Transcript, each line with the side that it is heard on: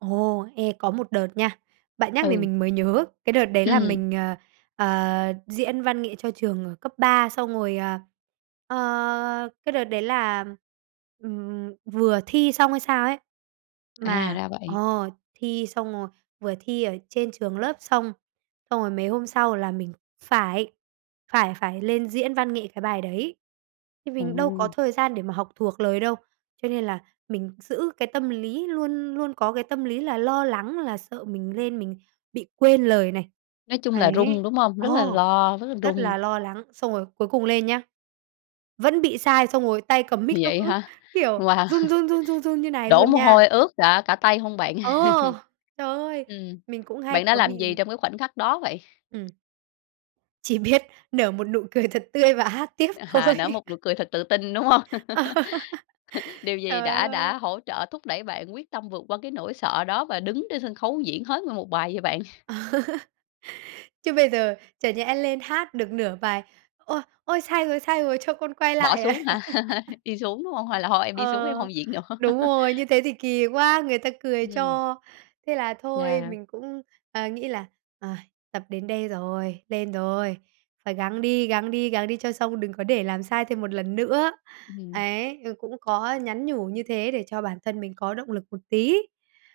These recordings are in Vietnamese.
right: Ồ! Ê, có một đợt nha, bạn nhắc thì
left: Ừ.
right: mình mới nhớ, cái đợt đấy là
left: Ừm.
right: mình, ờ, ờ, diễn văn nghệ cho trường ở cấp ba, xong rồi, à, ờ, cái đợt đấy là, ừm, vừa thi xong hay sao ấy,
left: À,
right: mà
left: ra vậy!
right: ờ, thi xong rồi, vừa thi ở trên trường lớp xong, xong rồi mấy hôm sau là mình phải phải phải lên diễn văn nghệ cái bài đấy. Thì mình đâu có
left: Ồ!
right: thời gian để mà học thuộc lời đâu, cho nên là mình giữ cái tâm lý, luôn luôn có cái tâm lý là lo lắng là sợ mình lên mình bị quên lời này.
left: Nói chung là run,
right: Đấy,
left: đúng không?
right: ờ,
left: Rất là lo, rất là
right: rất
left: run.
right: là lo lắng, xong rồi cuối cùng lên nhá, vẫn bị sai, xong rồi tay cầm mic nó
left: Vậy
right: cứ,
left: hả?
right: kiểu,
left: Wow.
right: run, run, run, run, run như này
left: Đổ
right: luôn
left: mồ
right: nha.
left: hôi ướt cả cả tay hông bạn?
right: Ờ, trời ơi!
left: Ừm.
right: Mình cũng hay
left: Bạn đã
right: có
left: làm
right: bị
left: gì trong cái khoảnh khắc đó vậy?
right: Ừm. Chỉ biết nở một nụ cười thật tươi và hát tiếp
left: À,
right: thôi.
left: nở một nụ cười thật tự tin, đúng hông?
right: Ờ,
left: Điều gì
right: trời
left: đã đã
right: ơi!
left: hỗ trợ thúc đẩy bạn quyết tâm vượt qua cái nỗi sợ đó và đứng trên sân khấu diễn hết nguyên 1 bài vậy bạn?
right: Chứ bây giờ chẳng nhẽ lên hát được nửa bài. "Ôi! Ôi, sai rồi, sai rồi cho con quay
left: Bỏ
right: lại" à?
left: xuống hả? Đi xuống, đúng hông? Hay là "thôi, em đi xuống,
right: Ờ,
left: em hông diễn nữa"?
right: đúng rồi, như thế thì kỳ quá, người ta cười
left: Ừm.
right: cho. Thế là thôi
left: Yeah.
right: mình cũng, ờ, nghĩ là, ời, tập đến đây rồi, lên rồi, phải gắng đi, gắng đi, gắng đi cho xong, đừng có để làm sai thêm một lần nữa.
left: Ừm.
right: Ấy, ờ, cũng có nhắn nhủ như thế để cho bản thân mình có động lực một tí.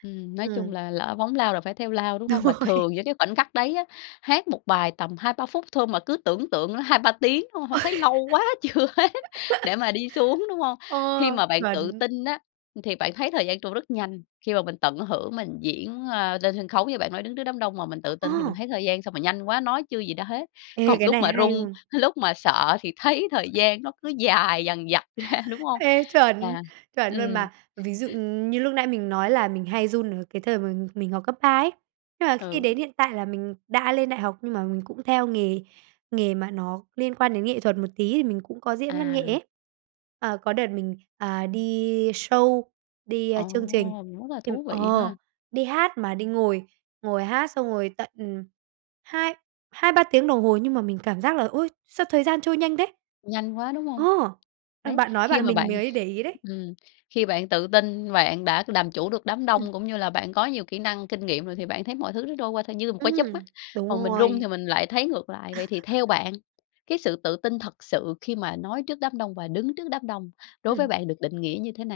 left: Ừm, nói chung
right: Ừm.
left: là lỡ phóng lao là phải theo lao, đúng
right: Đúng
left: hông? Mà
right: rồi.
left: thường những cái khoảnh khắc đấy á, hát 1 bài tầm 2-3 phút thôi mà cứ tưởng tượng là 2-3 tiếng, đúng không? Hông
right: Ôi!
left: thấy lâu quá chưa hết để mà đi xuống, đúng hông?
right: Ờ,
left: Khi mà bạn tự
right: chuẩn!
left: tin á, ừm, thì bạn thấy thời gian trôi rất nhanh, khi mà mình tận hưởng mình diễn, a, lên sân khấu như bạn nói, đứng trước đám đông mà mình tự tin thì mình
right: À.
left: thấy thời gian sao mà nhanh quá, nói chưa gì đã hết.
right: Ê,
left: Còn
right: cái
left: lúc
right: này
left: mà
right: hay
left: run,
right: luôn!
left: lúc mà sợ thì thấy thời gian nó cứ dài dằng dặc ra, đúng hông?
right: Ê, chuẩn,
left: Yeah!
right: chuẩn luôn
left: Ừm.
right: mà! Ví dụ, ừm, như lúc nãy mình nói là mình hay run ở cái thời mà mình học cấp ba ấy, nhưng mà khi
left: Ừ.
right: đến hiện tại là mình đã lên đại học, nhưng mà mình cũng theo nghề nghề mà nó liên quan đến nghệ thuật một tí, thì mình cũng có diễn văn nghệ
left: À.
right: ấy. À, có đợt mình, à, đi show, đi, ờ,
left: Ồ,
right: chương trình,
left: rất là
right: thì
left: thú vị
right: ờ,
left: ha!
right: đi hát mà đi ngồi ngồi hát xong rồi tận, ừm, hai hai, 3 tiếng đồng hồ, nhưng mà mình cảm giác là, ôi, sao thời gian trôi nhanh thế?
left: Nhanh quá, đúng
right: Ờ,
left: hông?
right: bạn
left: Đấy,
right: bạn nói
left: khi
right: bạn
left: mà
right: mình ấy
left: bạn
right: mới để ý đấy.
left: ừm, khi bạn tự tin bạn đã làm chủ được đám
right: Ừm.
left: đông cũng như là bạn có nhiều kỹ năng, kinh nghiệm rồi thì bạn thấy mọi thứ nó trôi qua thôi như một cái chớp mắt,
right: Ừm, đúng
left: còn mình run thì
right: rồi.
left: mình lại thấy ngược lại. Vậy thì theo bạn, cái sự tự tin thật sự khi mà nói trước đám đông và đứng trước đám đông, đối với
right: Ừm.
left: bạn được định nghĩa như thế nào?